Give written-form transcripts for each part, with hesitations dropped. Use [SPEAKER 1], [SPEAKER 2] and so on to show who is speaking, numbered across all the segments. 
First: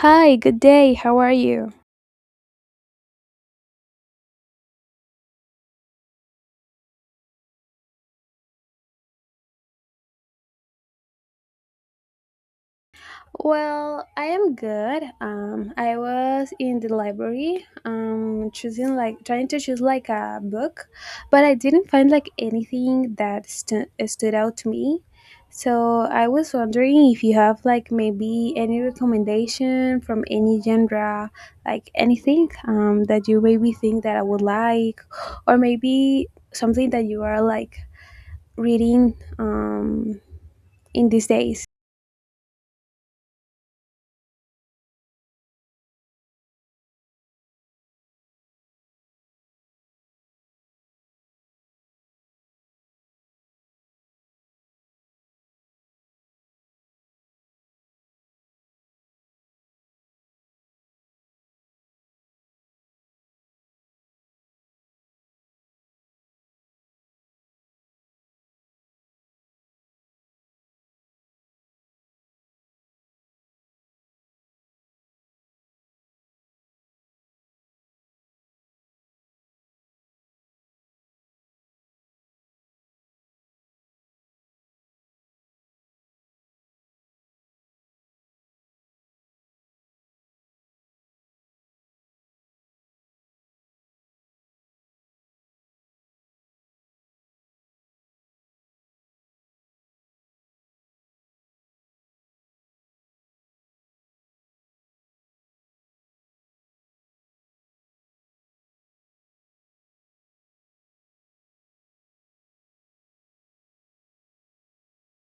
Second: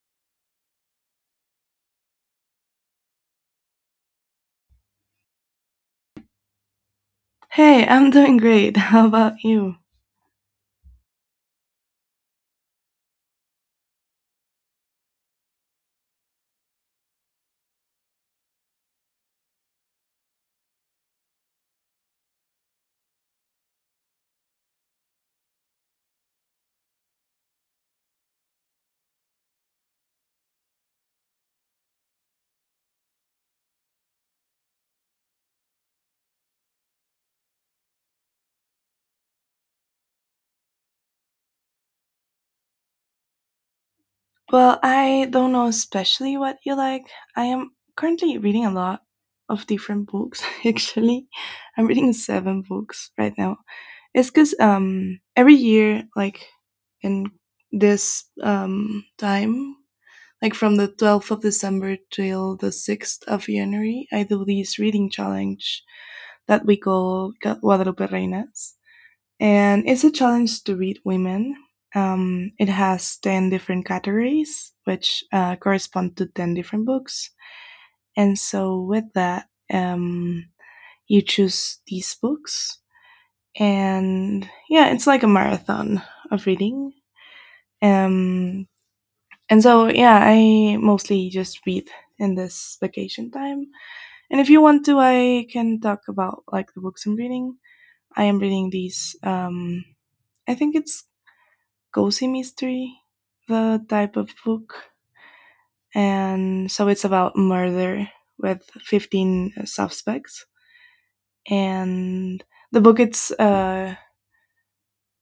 [SPEAKER 1] Hi, good day. How are you?
[SPEAKER 2] Hey, I'm doing great. How about you?
[SPEAKER 1] Well, I am good. I was in the library, choosing like trying to choose like a book, but I didn't find like anything that stood out to me. So I was wondering if you have like maybe any recommendation from any genre, like anything that you maybe think that I would like, or maybe something that you are like reading in these days.
[SPEAKER 2] Well, I don't know especially what you like. I am currently reading a lot of different books, actually. I'm reading seven books right now. It's because every year, like in this time, like from the 12th of December till the 6th of January, I do this reading challenge that we call Guadalupe Reinas. And it's a challenge to read women. It has 10 different categories, which correspond to 10 different books. And so, with that, you choose these books. And yeah, it's like a marathon of reading. Um, yeah, I mostly just read in this vacation time. And if you want to, I can talk about like the books I'm reading. I am reading these. I think it's cozy mystery the type of book, and so it's about murder with 15 suspects, and the book it's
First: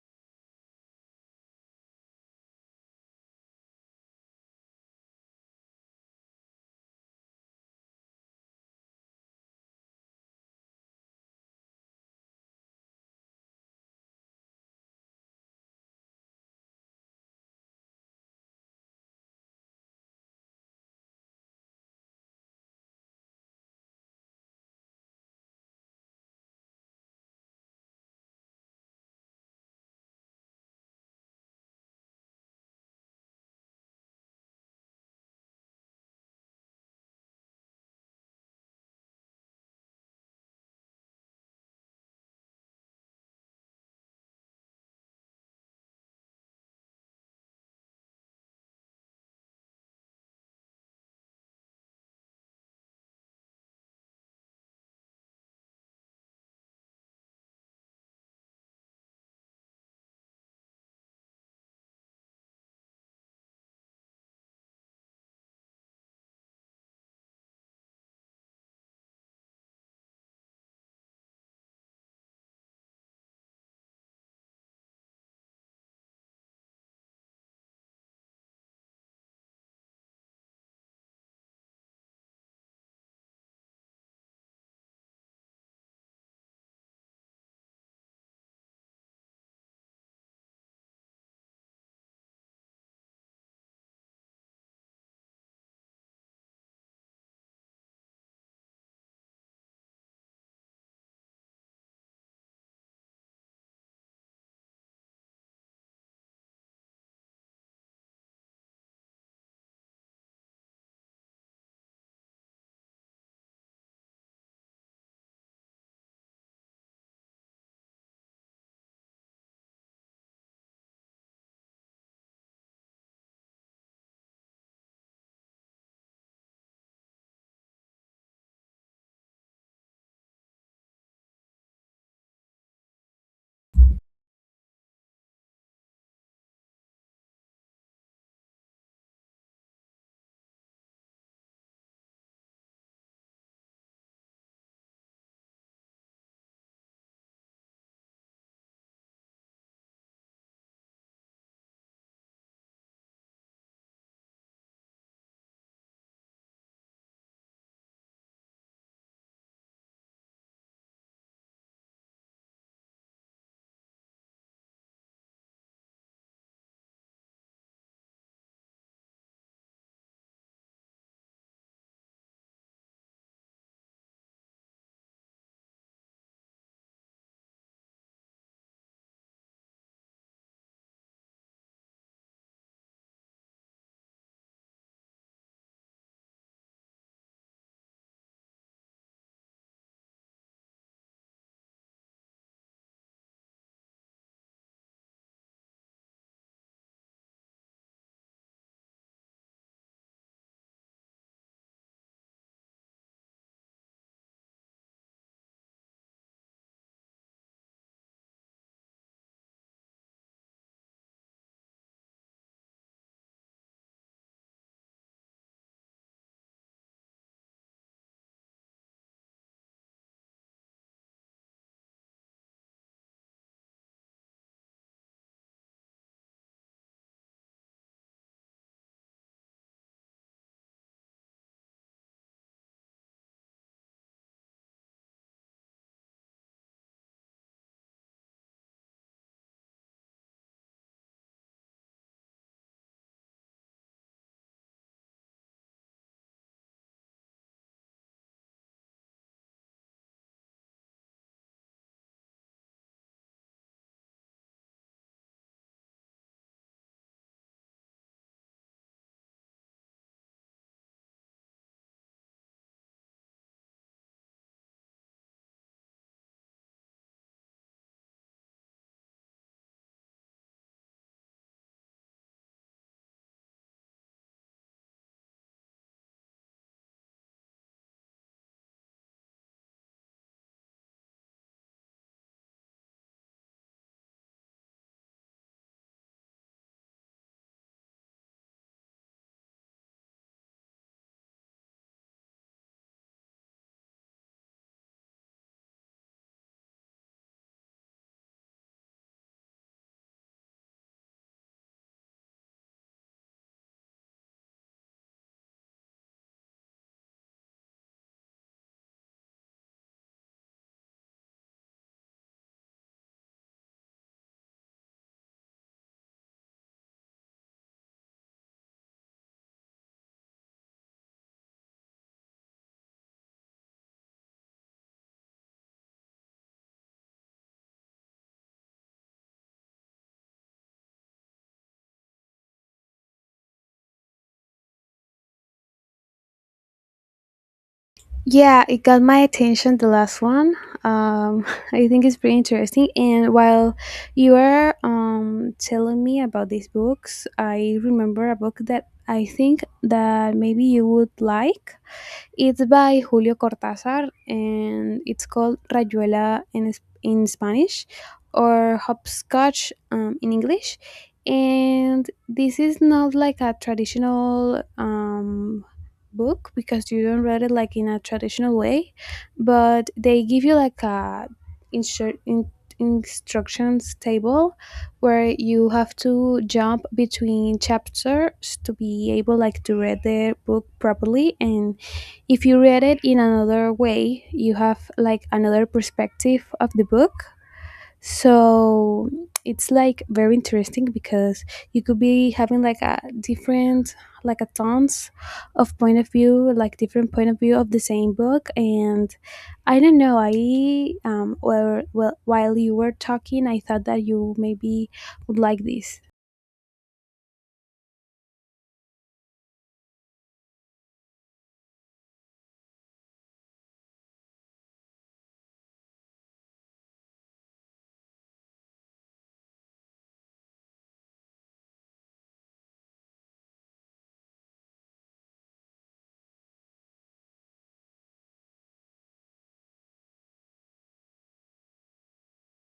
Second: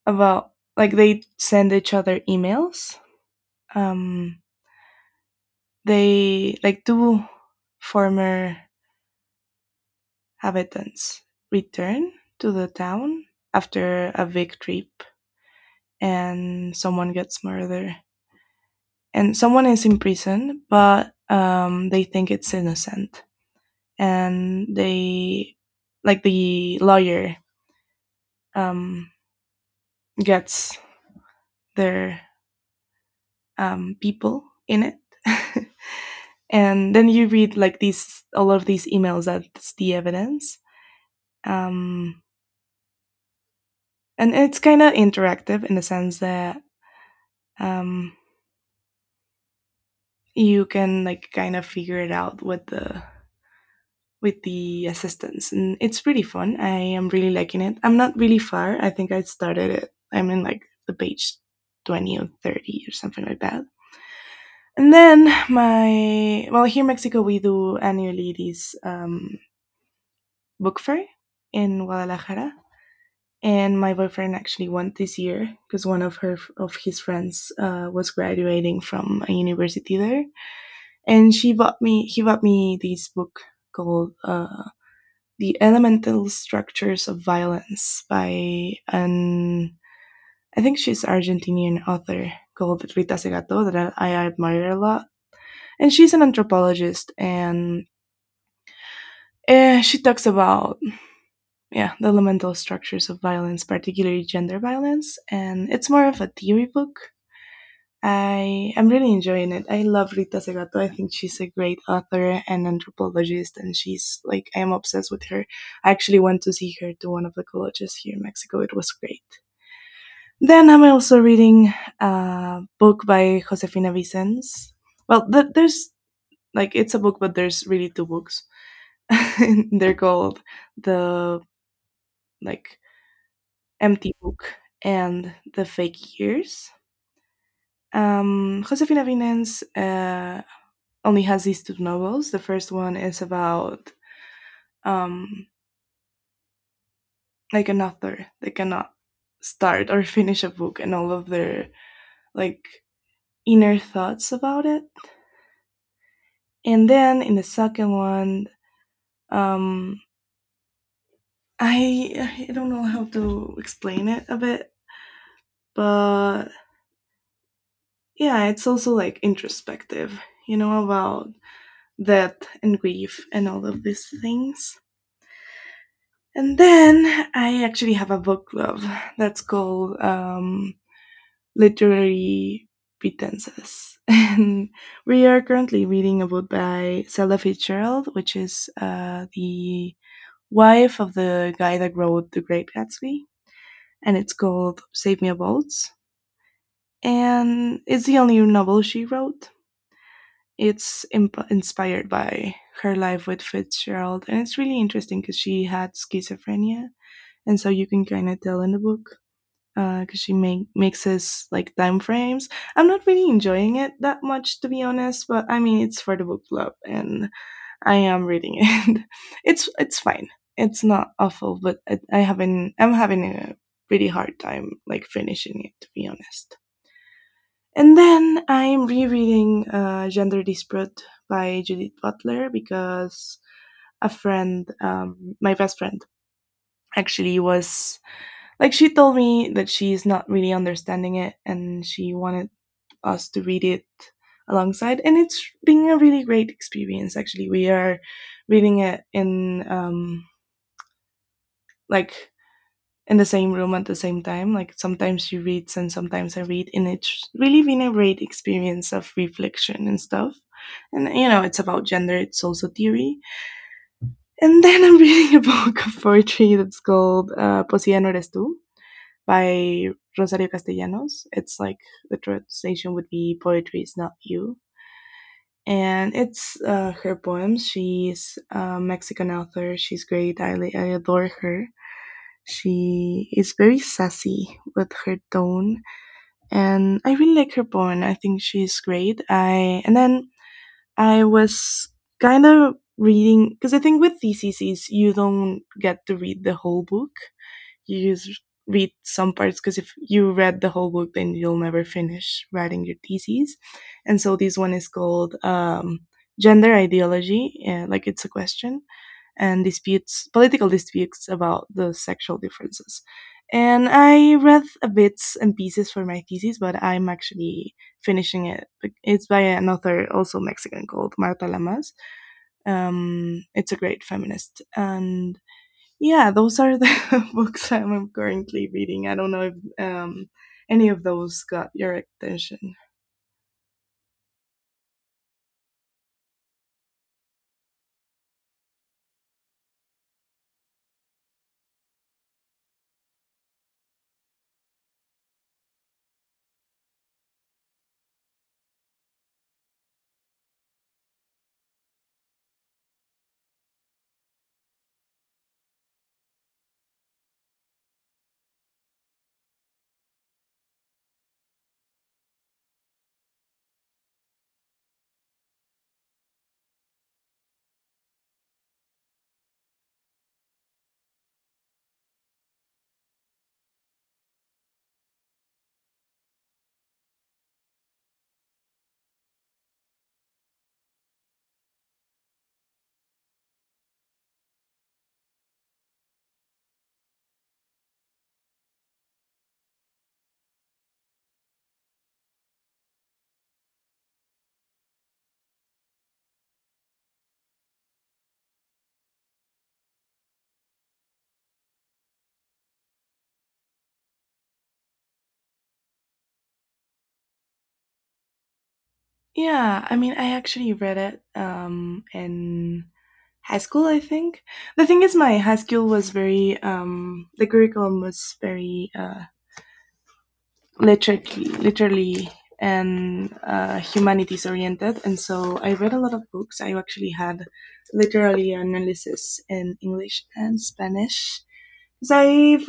[SPEAKER 2] about like they send each other emails, um, they like two former habitants return to the town after a big trip, and someone gets murdered, and someone is in prison, but they think it's innocent, and they like the lawyer um, gets their people in it. And then you read like these all of these emails, that's the evidence, um, and it's kind of interactive in the sense that um, you can like kind of figure it out with the assistance, and it's pretty fun. I am really liking it. I'm not really far. I think I started it, I'm in like the page 20 or 30 or something like that. And then my, well, here in Mexico we do annually these book fair in Guadalajara, and my boyfriend actually went this year because one of her of his friends was graduating from a university there, and she bought me he bought me this book called "The Elemental Structures of Violence" by an, I think she's Argentinian author called Rita Segato, that I admire a lot, and she's an anthropologist. And she talks about, yeah, the elemental structures of violence, particularly gender violence, and it's more of a theory book. I am really enjoying it. I love Rita Segato. I think she's a great author and anthropologist, and she's like, I am obsessed with her. I actually went to see her to one of the colleges here in Mexico. It was great. Then I'm also reading a book by Josefina Vicens. Well, there's like, it's a book, but there's really two books. They're called the like Empty Book and The Fake Years. Josefina Vinens only has these two novels. The first one is about um, like an author that cannot start or finish a book, and all of their like inner thoughts about it. And then in the second one, um, I don't know how to explain it a bit, but yeah, it's also like introspective, you know, about death and grief and all of these things. And then I actually have a book club that's called Literary Pretenses. And we are currently reading a book by Zelda Fitzgerald, which is the wife of the guy that wrote The Great Gatsby. And it's called Save Me a Boat. And it's the only novel she wrote. It's inspired by her life with Fitzgerald, and it's really interesting because she had schizophrenia, and so you can kind of tell in the book because mixes like time frames. I'm not really enjoying it that much, to be honest, but I mean, it's for the book club, and I am reading it. It's fine. It's not awful, but I haven't. I'm having a pretty hard time like finishing it, to be honest. And then I'm rereading Gender Dispute by Judith Butler because a friend, my best friend, actually was like, she told me that she's not really understanding it and she wanted us to read it alongside. And it's been a really great experience, actually. We are reading it in like in the same room at the same time. Like sometimes she reads and sometimes I read, and it's really been a great experience of reflection and stuff. And you know, it's about gender, it's also theory. And then I'm reading a book of poetry that's called Poesía no eres tú by Rosario Castellanos. It's like the translation would be Poetry is not you. And it's her poems. She's a Mexican author. She's great. I adore her. She is very sassy with her tone, and I really like her poem. I think she's great. I And then I was kind of reading because I think with theses you don't get to read the whole book. You just read some parts, because if you read the whole book, then you'll never finish writing your theses. And so this one is called "Gender Ideology," like it's a question and disputes, political disputes about the sexual differences. And I read a bits and pieces for my thesis, but I'm actually finishing it. It's by an author, also Mexican, called Marta Lamas. It's a great feminist. And yeah, those are the books I'm currently reading. I don't know if any of those got your attention.
[SPEAKER 1] Yeah, it got my attention, the last one. Um, I think it's pretty interesting. And while you are telling me about these books, I remember a book that I think that maybe you would like. It's by Julio Cortázar and it's called Rayuela in Spanish or Hopscotch in English. And this is not like a traditional book because you don't read it like in a traditional way, but they give you like a instru- in- instructions table where you have to jump between chapters to be able like to read the book properly, and if you read it in another way, you have like another perspective of the book. So it's like very interesting because you could be having like a different, like a tons of point of view, like different point of view of the same book. And I don't know, I, well, while you were talking, I thought that you maybe would like this.
[SPEAKER 2] Yeah, I mean, I actually read it in high school, I think. The thing is, my high school was very, the curriculum was very literally, literally and humanities oriented. And so I read a lot of books. I actually had literary analysis in English and Spanish. So I've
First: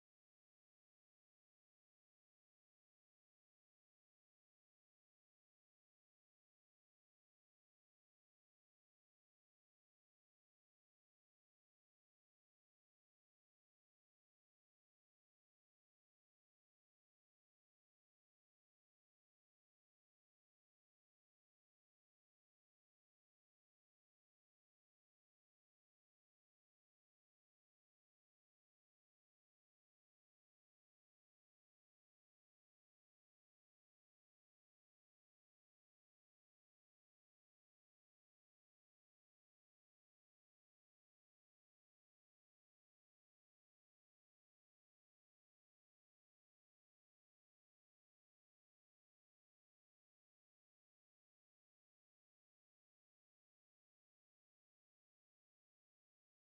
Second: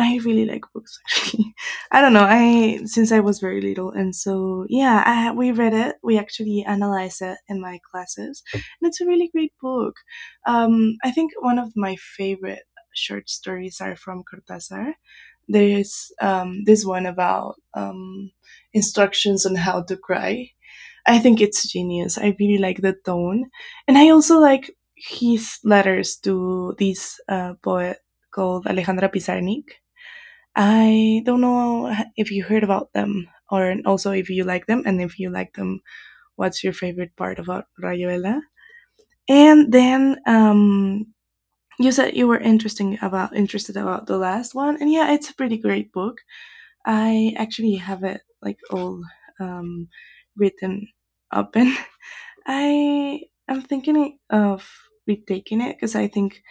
[SPEAKER 2] I really like books, actually. I don't know. I, since I was very little, and so yeah, we read it. We actually analyze it in my classes, and it's a really great book. I think one of my favorite short stories are from Cortázar. There's this one about instructions on how to cry. I think it's genius. I really like the tone, and I also like his letters to this poet called Alejandra Pizarnik. I don't know if you heard about them, or also if you like them, and if you like them, what's your favorite part about Rayuela? And then you said you were interesting about interested about the last one, and yeah, it's a pretty great book. I actually have it like all um, written up, and I am thinking of retaking it because I think,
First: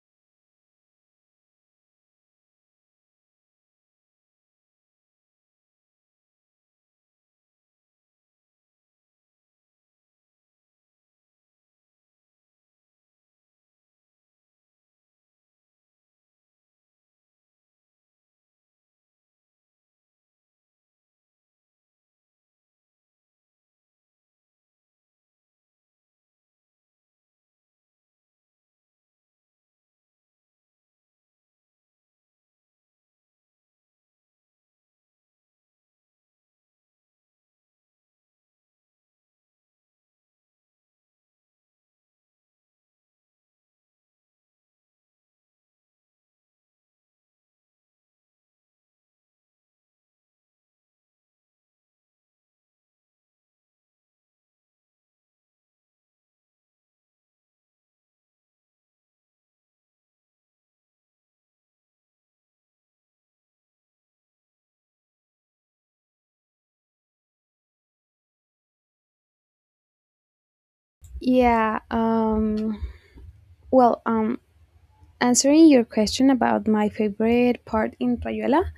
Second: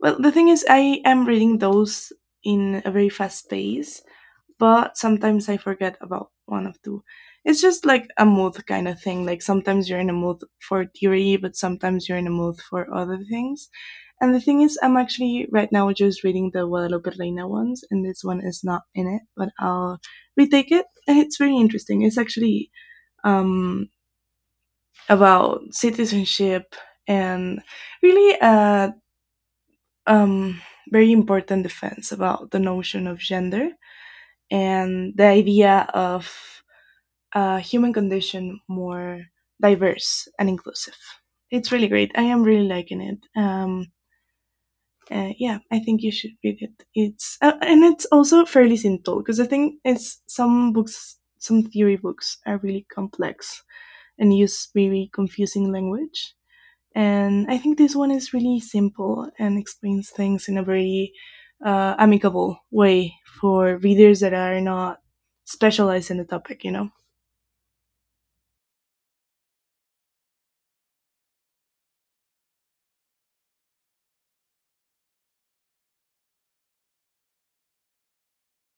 [SPEAKER 2] well, the thing is I am reading those in a very fast pace, but sometimes I forget about one of two. It's just like a mood kind of thing. Like sometimes you're in a mood for theory, but sometimes you're in a mood for other things. And the thing is, I'm actually right now just reading the Guadalupe Reina ones, and this one is not in it, but I'll retake it. And it's very interesting. It's actually um, about citizenship and really a um, very important defense about the notion of gender and the idea of human condition more diverse and inclusive. It's really great. I am really liking it. Yeah, I think you should read it. It's And it's also fairly simple because I think it's some books, some theory books are really complex and use very confusing language. And I think this one is really simple and explains things in a very amicable way for readers that are not specialized in the topic. You know.
[SPEAKER 1] Yeah. Well, answering your question about my favorite part in Rayuela,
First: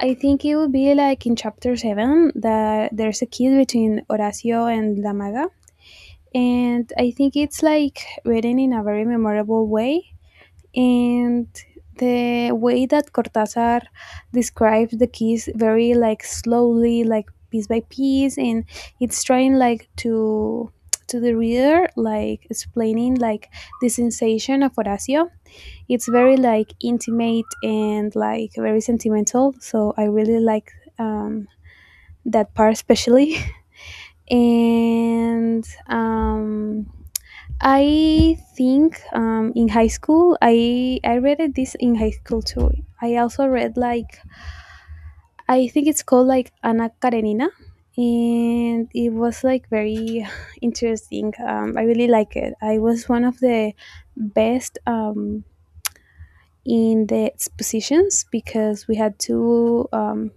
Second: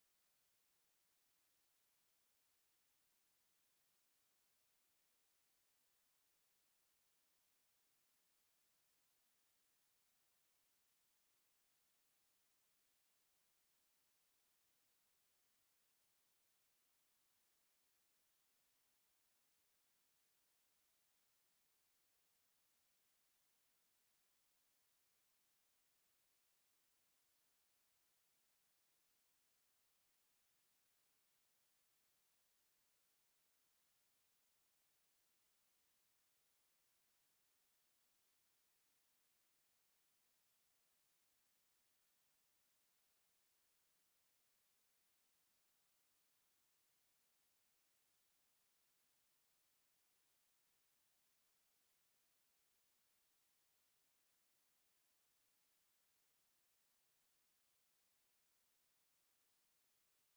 [SPEAKER 1] I think it would be like in chapter seven that there's a kiss between Horacio and Damaga, and I think it's like written in a very memorable way. And the way that Cortázar describes the kiss very like slowly, like piece by piece, and it's trying like to the reader like explaining like the sensation of Horacio, it's very like intimate and like very sentimental, so I really like um, that part especially. And I think in high school, I read it this in high school too. I also read like I think it's called like Anna Karenina, and it was like very interesting. I really like it. I was one of the best. In the expositions because we had to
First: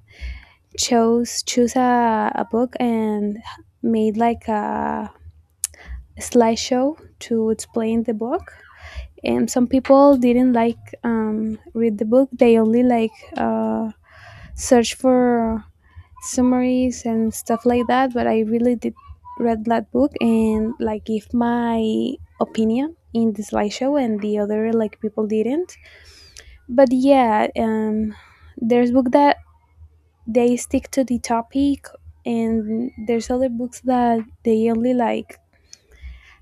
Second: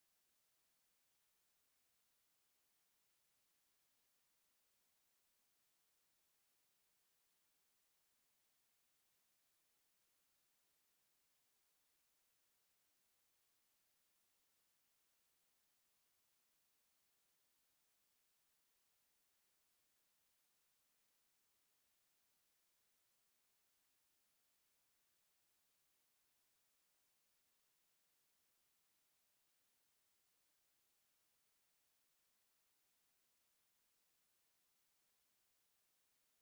[SPEAKER 1] chose choose a book and made like a slideshow to explain the book, and some people didn't like read the book, they only like search for summaries and stuff like that, but I really did read that book and like give my opinion in the slideshow and the other like people didn't. But yeah, there's book that they stick to the topic, and there's other books that they only like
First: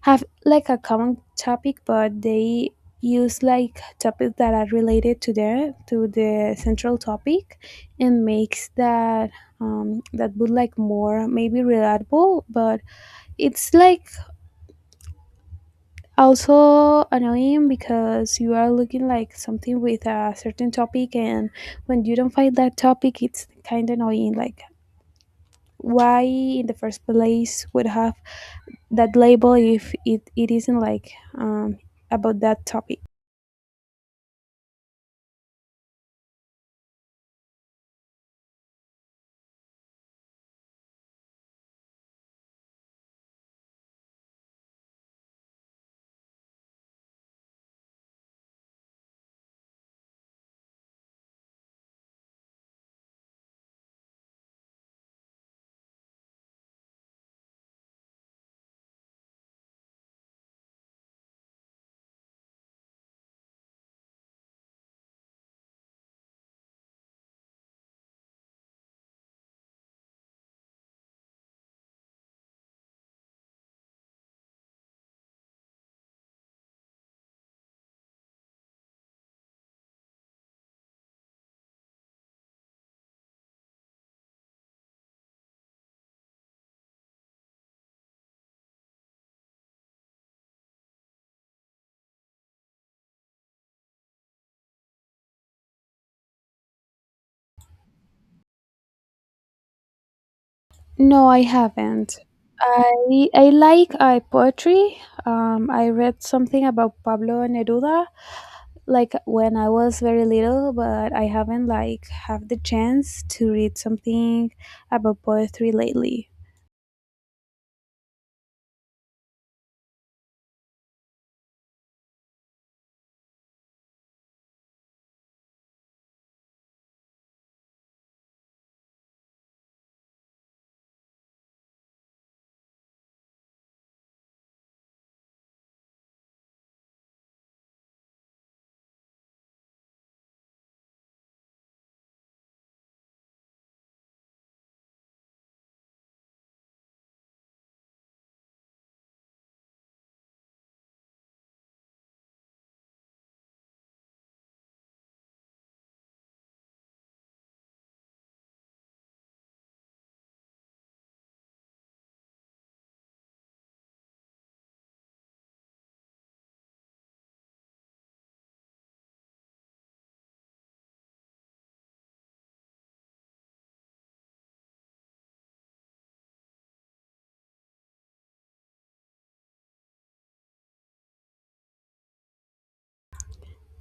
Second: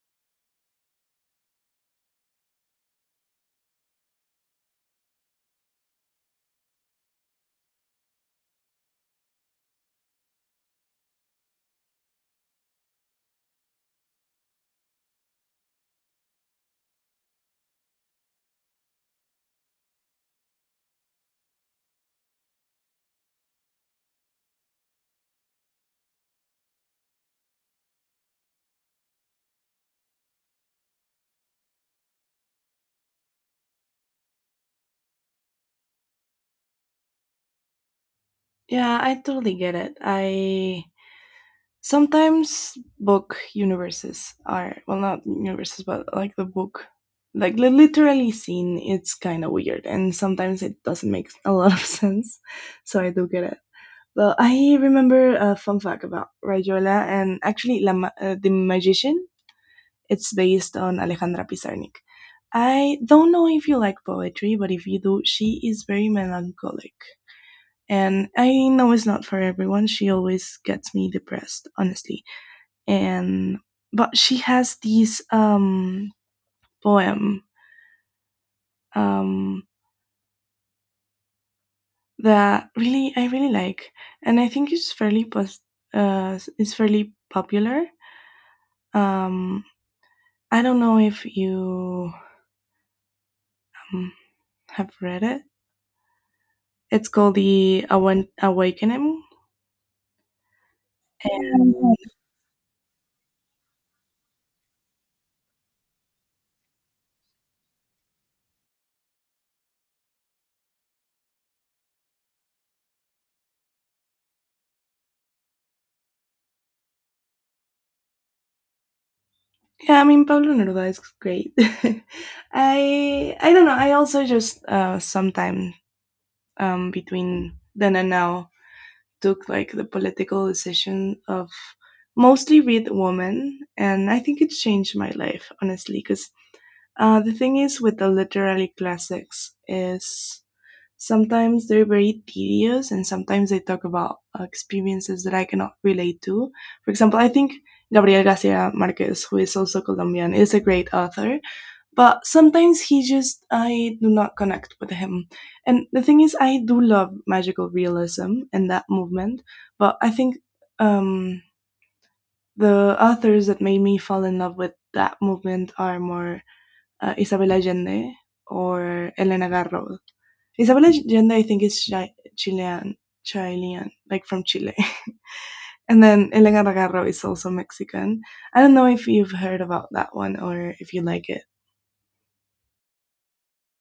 [SPEAKER 1] have like a common topic but they use like topics that are related to the central topic and makes that that book like more maybe relatable, but it's like also annoying because you are looking like something with a certain topic, and when you don't find that topic it's kind of annoying, like why in the first place would have that label if it isn't like about that topic.
[SPEAKER 2] Yeah, I totally get it. I sometimes, book universes are, well, not universes, but like the book, like the literally scene. It's kind of weird, and sometimes it doesn't make a lot of sense. So I do get it. But I remember a fun fact about Rayola, and actually, the magician. It's based on Alejandra Pizarnik. I don't know if you like poetry, but if you do, she is very melancholic, and I know it's not for everyone. She always gets me depressed, honestly. And, but she has these poem um that really I really like, and I think it's it's fairly popular. Um, I don't know if you um, have read it. It's called the Awakening.
[SPEAKER 1] No, I
[SPEAKER 2] And
[SPEAKER 1] haven't. I like poetry. I read something about Pablo Neruda like when I was very little, but I haven't like have the chance to read something about poetry lately.
[SPEAKER 2] yeah, I mean, Pablo Neruda is great. I don't know. I also just sometimes between then and now took like the political decision of mostly read women, and I think it changed my life honestly because the thing is with the literary classics is sometimes they're very tedious and sometimes they talk about experiences that I cannot relate to. For example, I think Gabriel Garcia Marquez, who is also Colombian, is a great author, but sometimes he just, I do not connect with him. And the thing is I do love magical realism and that movement, but I think um, the authors that made me fall in love with that movement are more Isabel Allende or Elena Garro. Isabel Allende I think is Chilean, Chilean, like from Chile. And then Elena Garro is also Mexican. I don't know if you've heard about that one or if you like it.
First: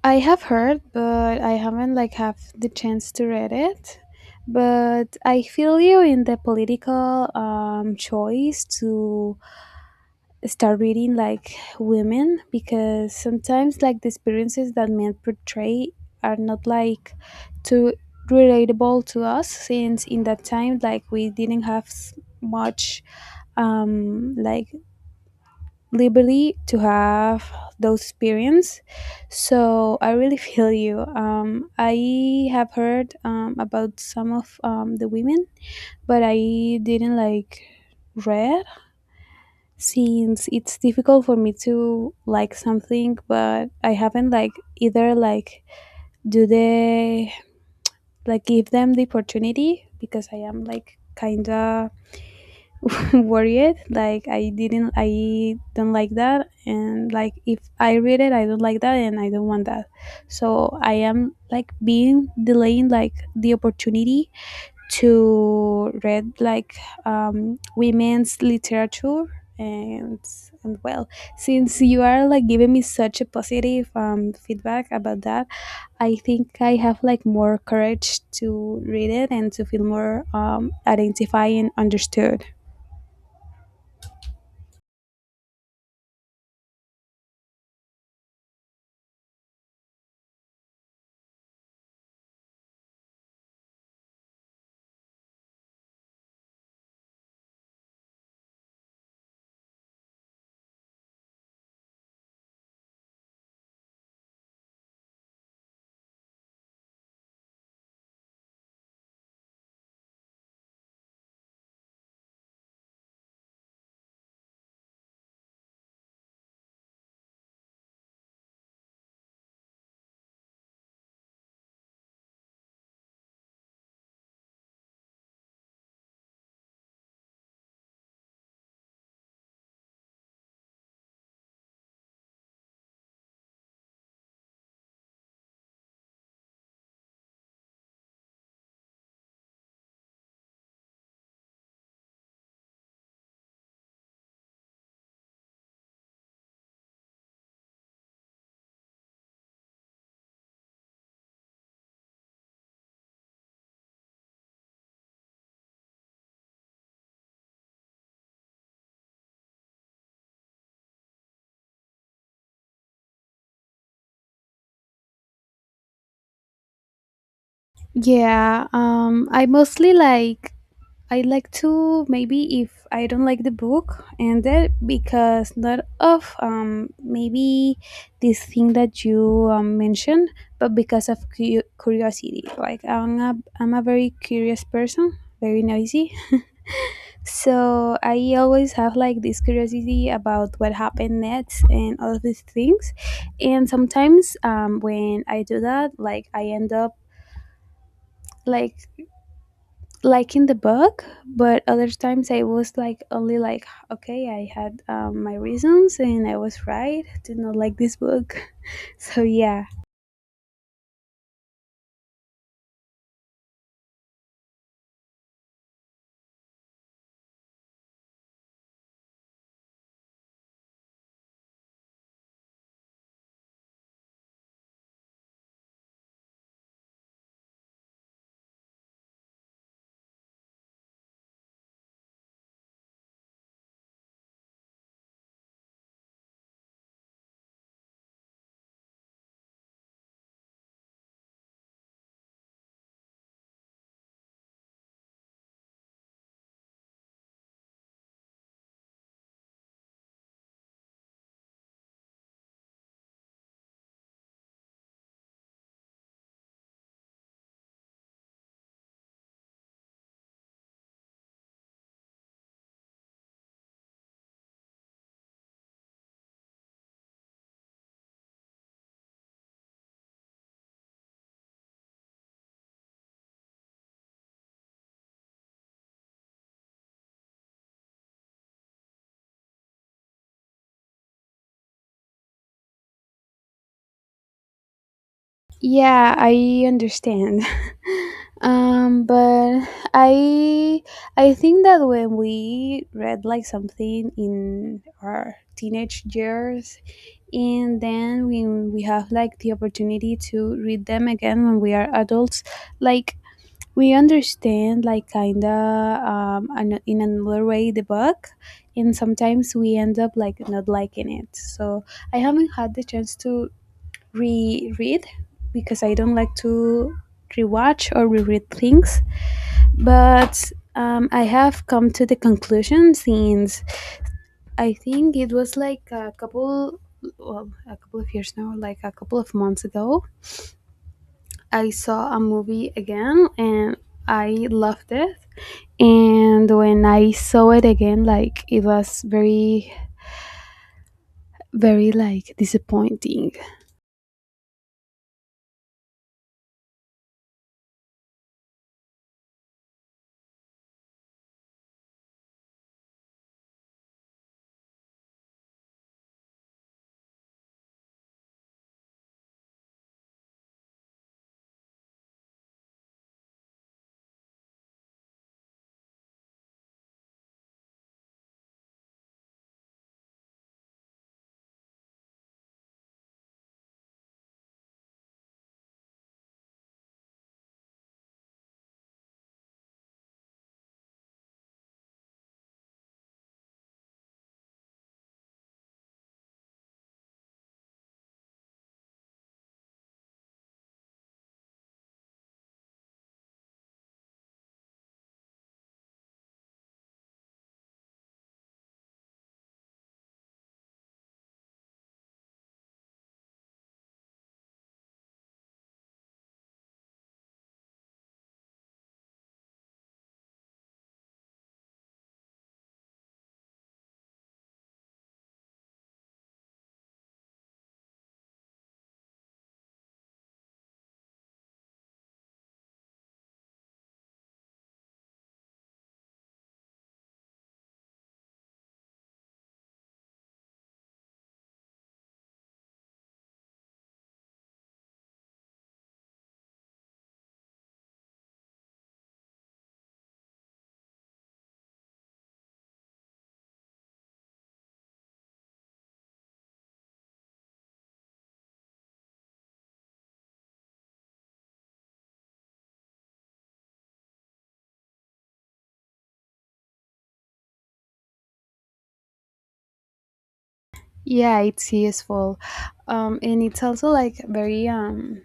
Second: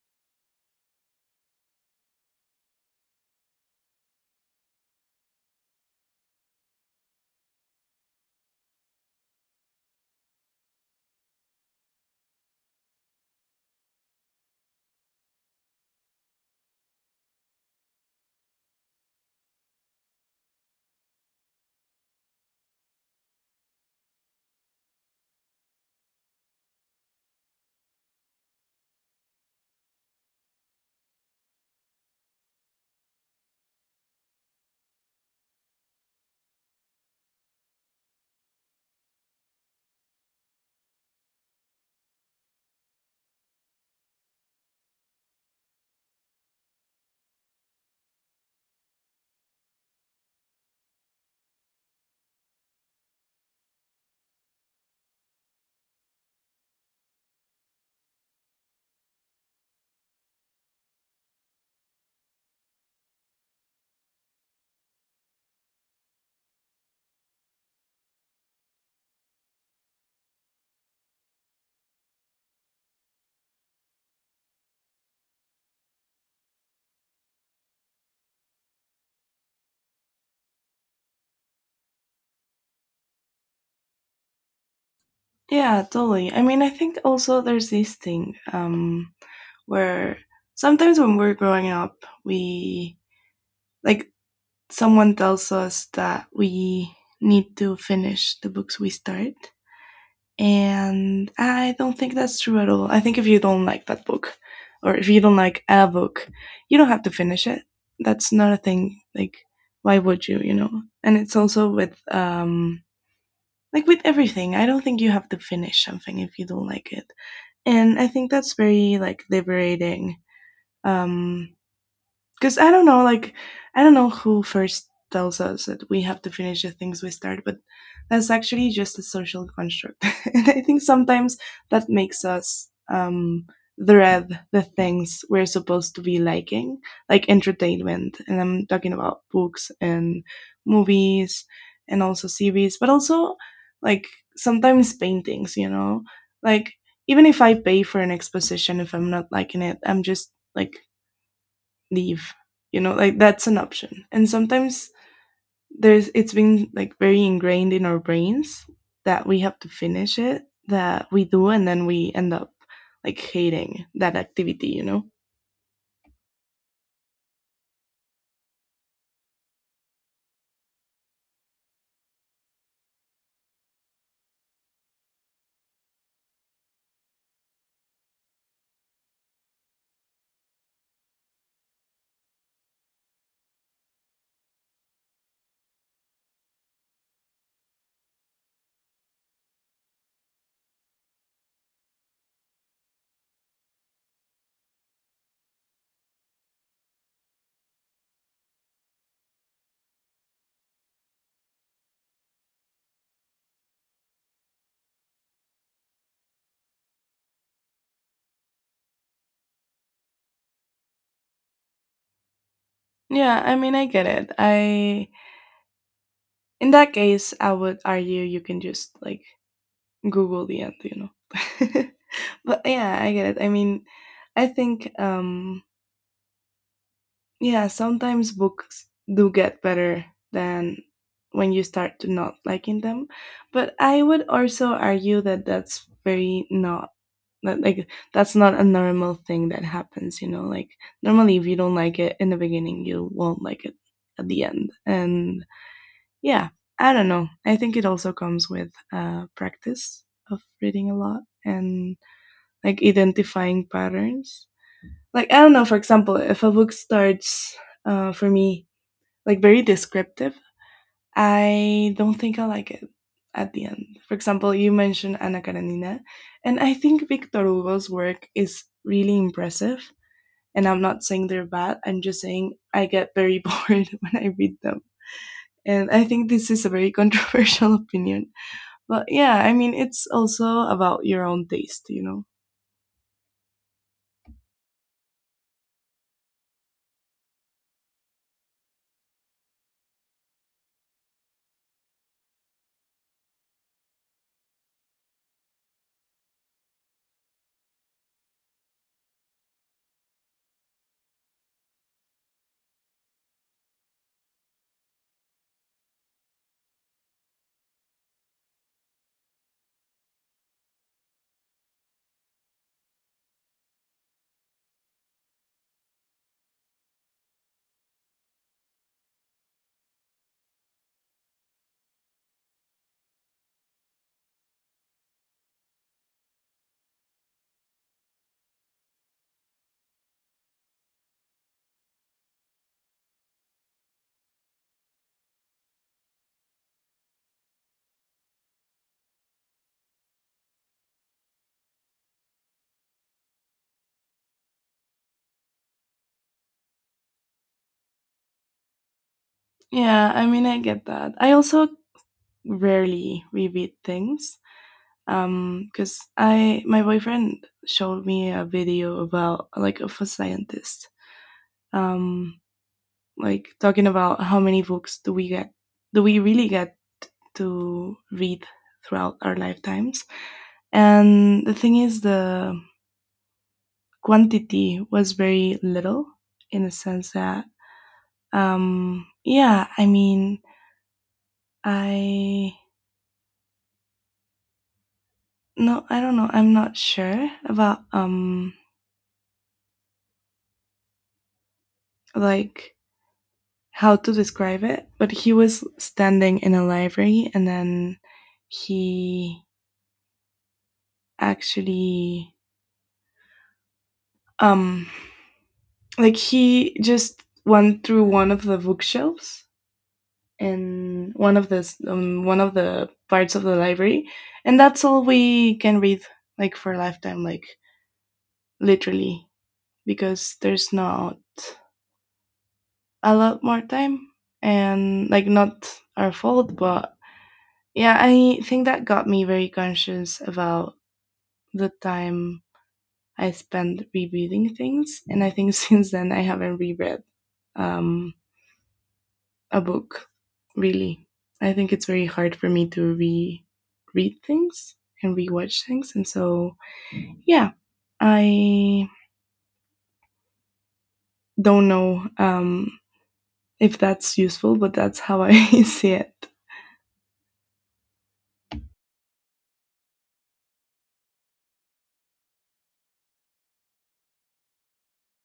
[SPEAKER 1] I have heard, but I haven't like have the chance to read it. But I feel you in the political choice to start reading like women, because sometimes like the experiences that men portray are not like too relatable to us, since in that time like we didn't have much like liberty to have those experience. So I really feel you. I have heard about some of the women, but I didn't like read, since it's difficult for me to like something, but I haven't like either like do the like give them the opportunity because I am like kinda worried, like I don't like that, and like if I read it I don't like that and I don't want that, so I am like being delaying like the opportunity to read like women's literature. and and well, since you are like giving me such a positive feedback about that, I think I have like more courage to read it and to feel more identified and understood.
[SPEAKER 2] Yeah, totally. I mean, I think also there's this thing, where sometimes when we're growing up, we, like, someone tells us that we need to finish the books we start. And I don't think that's true at all. I think if you don't like that book or if you don't like a book, you don't have to finish it. That's not a thing. Like, why would you, you know? And it's also with, like, with everything. I don't think you have to finish something if you don't like it, and I think that's very like liberating. Um, because I don't know, like, I don't know who first tells us that we have to finish the things we start, but that's actually just a social construct, and I think sometimes that makes us, dread the things we're supposed to be liking, like entertainment, and I'm talking about books and movies and also series, but also, like, sometimes paintings, you know, like, even if I pay for an exposition, if I'm not liking it, I'm just like, leave, you know? Like that's an option. And sometimes there's, it's been like very ingrained in our brains that we have to finish it, that we do, and then we end up like hating that activity, you know?
[SPEAKER 1] Yeah. I mostly like, I like to maybe if I don't like the book and that because not of maybe this thing that you mentioned, but because of curiosity. Like I'm a very curious person, very noisy. So I always have like this curiosity about what happened next and all of these things. And sometimes when I do that, like I end up like liking the book, but other times I was like only like, okay, I had my reasons and I was right to not like this book. So yeah.
[SPEAKER 2] Yeah, I mean, I get it. I, in that case, I would argue you can just like Google the end, you know. But yeah, I get it. I mean, I think, um, yeah, sometimes books do get better than when you start to not liking them. But I would also argue that that's very not, that, like, that's not a normal thing that happens, you know. Like normally if you don't like it in the beginning, you won't like it at the end. And yeah, I don't know. I think it also comes with practice of reading a lot and like identifying patterns. Like I don't know, for example, if a book starts for me like very descriptive, I don't think I like it at the end. For example, you mentioned Anna Karenina, and I think Victor Hugo's work is really impressive. And I'm not saying they're bad. I'm just saying I get very bored when I read them. And I think this is a very controversial opinion. But yeah, I mean, it's also about your own taste, you know?
[SPEAKER 1] Yeah, I understand. But i I think that when we read like something in our teenage years and then when we have like the opportunity to read them again when we are adults, like we understand like kinda in another way the book, and sometimes we end up like not liking it. So I haven't had the chance to reread, because I don't like to rewatch or reread things. But I have come to the conclusion since, I think it was like a couple well a couple of years now, like a couple of months ago, I saw a movie again and I loved it, and when I saw it again like it was very, very like disappointing.
[SPEAKER 2] Yeah, I mean, I get that. I also rarely reread things because, I, my boyfriend showed me a video about, like, of a scientist, um like, talking about how many books do we get, do we really get to read throughout our lifetimes. And the thing is, the quantity was very little, in the sense that, yeah, I mean, I no, I don't know, I'm not sure about, like, how to describe it, but he was standing in a library and then he actually, um like, he just went through one of the bookshelves in one of the, one of the parts of the library, and that's all we can read, like, for a lifetime, like, literally, because there's not a lot more time, and like, not our fault, but yeah, I think that got me very conscious about the time I spent rereading things. And I think since then I haven't reread, um, a book, really. I think it's very hard for me to re read things and rewatch things. And so, yeah, I don't know if that's useful, but that's how I see it.
[SPEAKER 1] Yeah, it's useful. And it's also like very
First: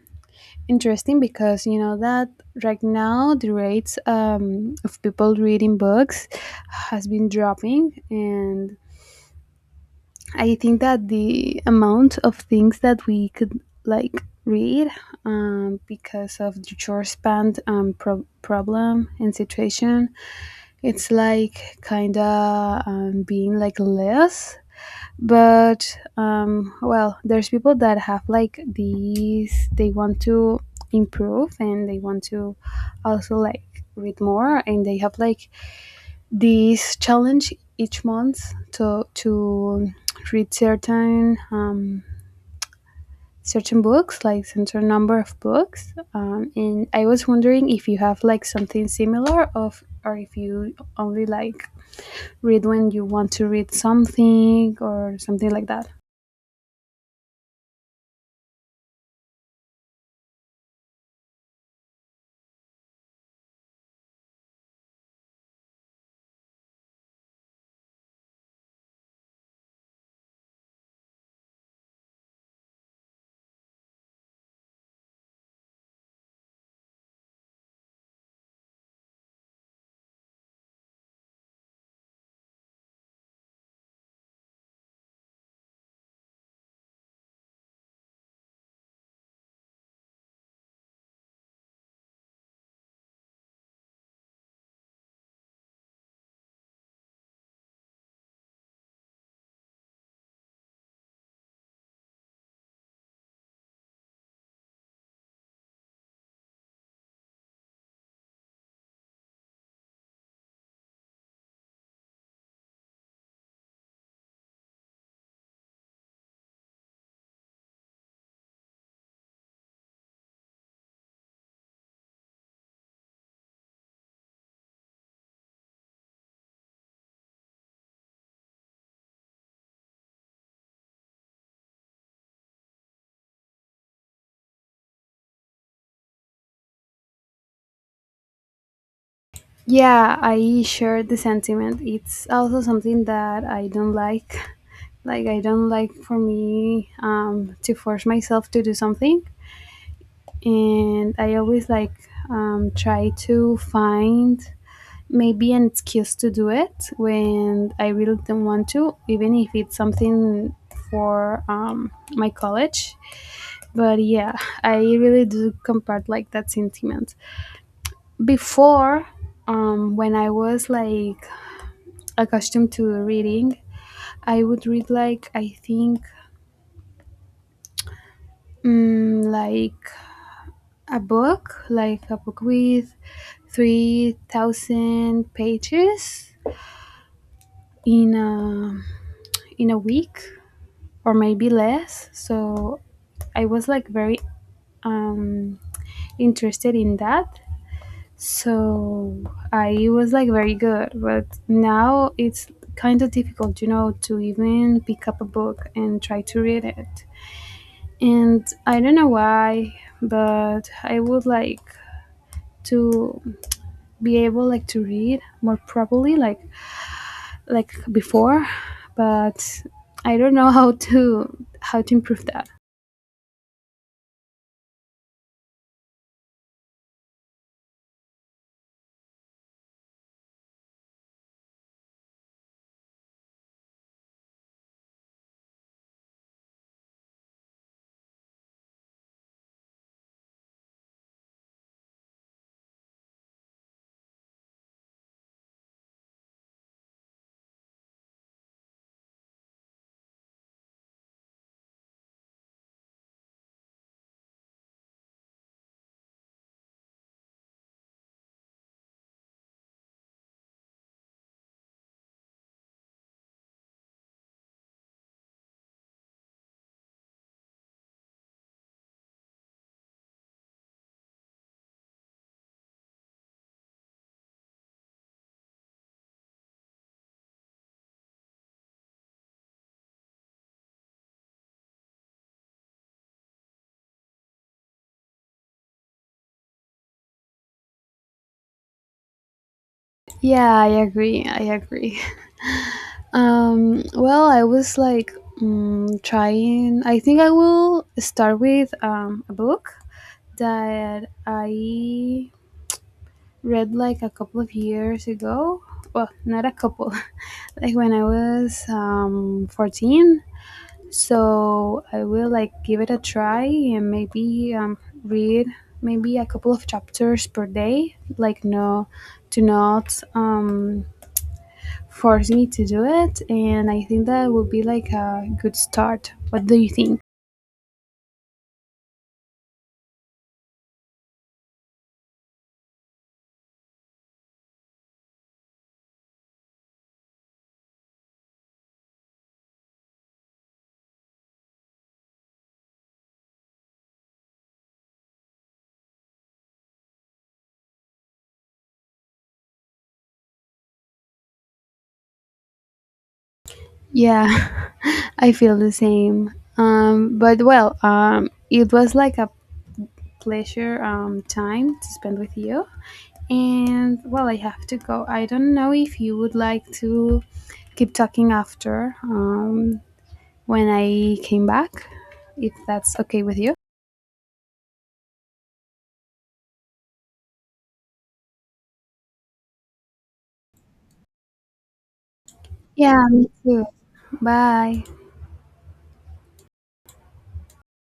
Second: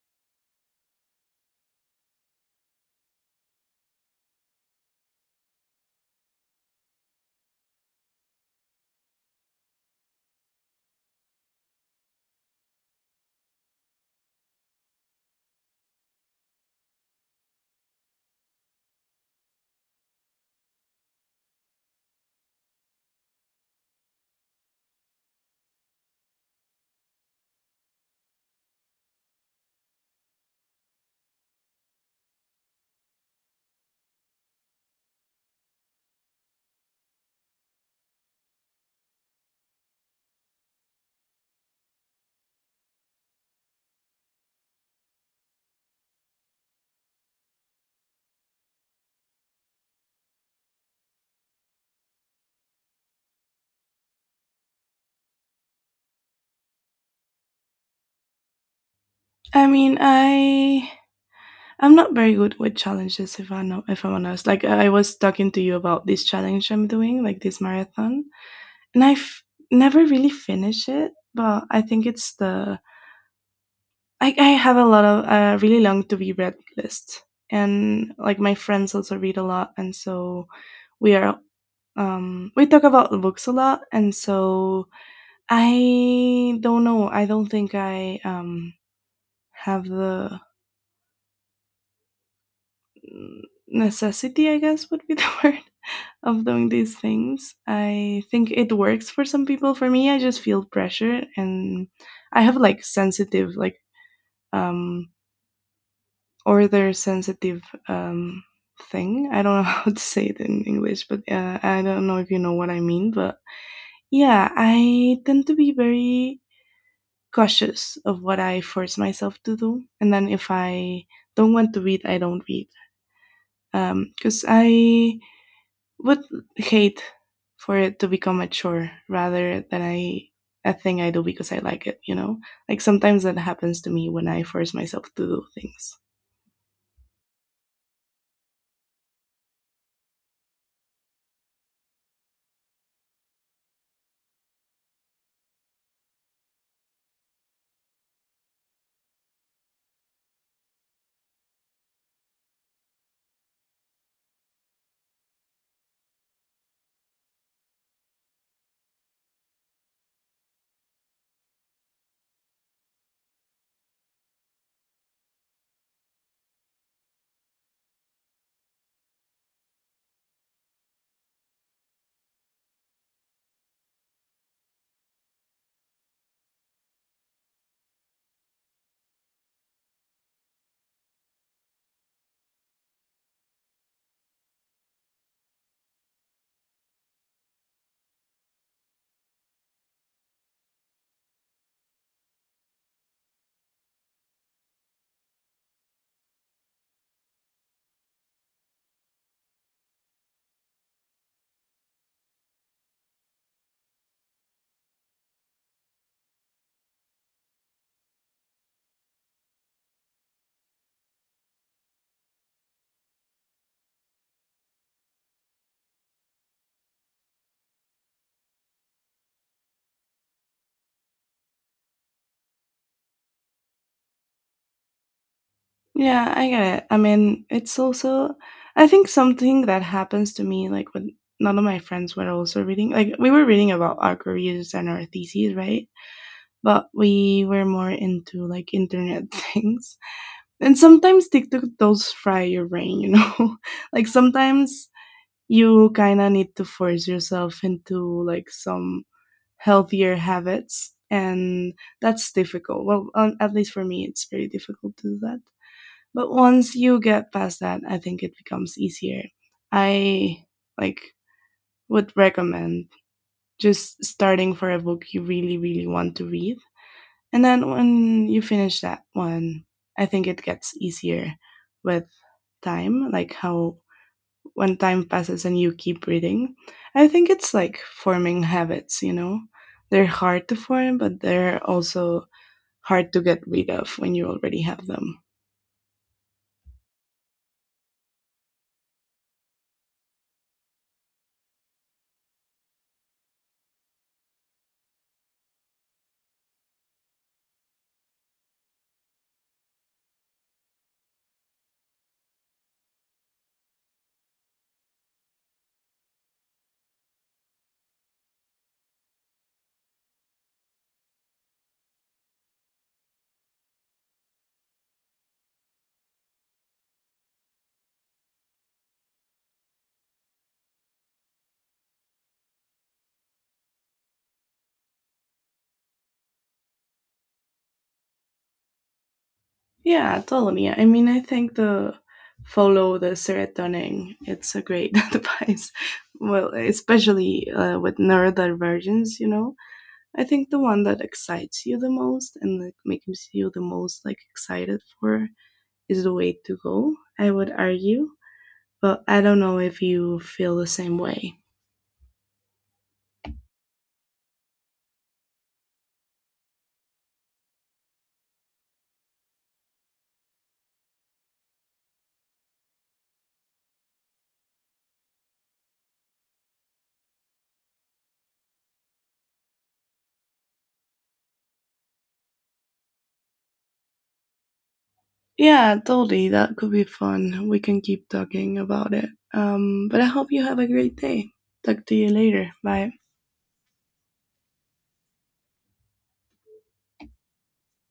[SPEAKER 1] interesting because you know that right now the rates of people reading books has been dropping, and I think that the amount of things that we could like read because of the short span problem and situation, it's like kinda being like less. But well, there's people that have like these, they want to improve and they want to also like read more, and they have like this challenge each month to read certain certain books, like certain number of books. And I was wondering if you have like something similar, of, or if you only like read when you want to read something or something like that.
[SPEAKER 2] I mean, I'm not very good with challenges, if I know, if I'm honest. Like I was talking to you about this challenge I'm doing, like this marathon, and I've never really finished it. But I think it's the, I have a lot of really long to be read list, and like my friends also read a lot, and so we are, we talk about books a lot, and so I don't know. I don't think I, have the necessity, I guess, would be the word of doing these things. I think it works for some people. For me, I just feel pressure, and I have like sensitive, like, um, order sensitive, um, thing. I don't know how to say it in English, but I don't know if you know what I mean. But yeah, I tend to be very cautious of what I force myself to do. And then if I don't want to read, I don't read. Because I would hate for it to become a chore rather than I a thing I do because I like it, you know? Like sometimes that happens to me when I force myself to do things.
[SPEAKER 1] Yeah, I share the sentiment. It's also something that I don't like. Like, I don't like for me to force myself to do something. And I always like try to find maybe an excuse to do it when I really don't want to, even if it's something for my college. But yeah, I really do compart like that sentiment. Before, when I was like accustomed to reading, I would read like I think mm, like like a book with 3,000 pages in a in a week or maybe less. So I was like very um, interested in that. So I was like very good, but now it's kind of difficult, you know, to even pick up a book and try to read it. And I don't know why, but I would like to be able like to read more properly like before, but I don't know how to improve that.
[SPEAKER 2] Yeah, I get it. I mean, it's also, I think something that happens to me, like when none of my friends were also reading. Like we were reading about our careers and our theses, right? But we were more into like internet things. And sometimes TikTok does fry your brain, you know? Like sometimes you kind of need to force yourself into like some healthier habits. And that's difficult. Well, at least for me, it's very difficult to do that. But once you get past that, I think it becomes easier. I, like, would recommend just starting for a book you really, really want to read, and then when you finish that one, I think it gets easier with time, like how, when time passes and you keep reading. I think it's like forming habits, you know? They're hard to form, but they're also hard to get rid of when you already have them.
[SPEAKER 1] Yeah, I agree. I agree. Well, I was like trying. I think I will start with a book that I read like a couple of years ago. Well, not a couple, like when I was 14. So I will like give it a try, and maybe read maybe a couple of chapters per day, like no, to not force me to do it, and I think that would be like a good start. What do you think?
[SPEAKER 2] Yeah, totally. I mean, I think the, follow the serotonin, it's a great advice. Well, especially with neurodivergence, you know? I think the one that excites you the most and like makes you the most like excited for is the way to go, I would argue. But I don't know if you feel the same way.
[SPEAKER 1] Yeah. I feel the same. But well, it was like a pleasure time to spend with you, and well, I have to go. I don't know if you would like to keep talking after, when I came back, if that's okay with you.
[SPEAKER 2] Yeah, totally. That could be fun. We can keep talking about it. But I hope you have a great day. Talk to you later. Bye.
[SPEAKER 1] Yeah, me too. Bye.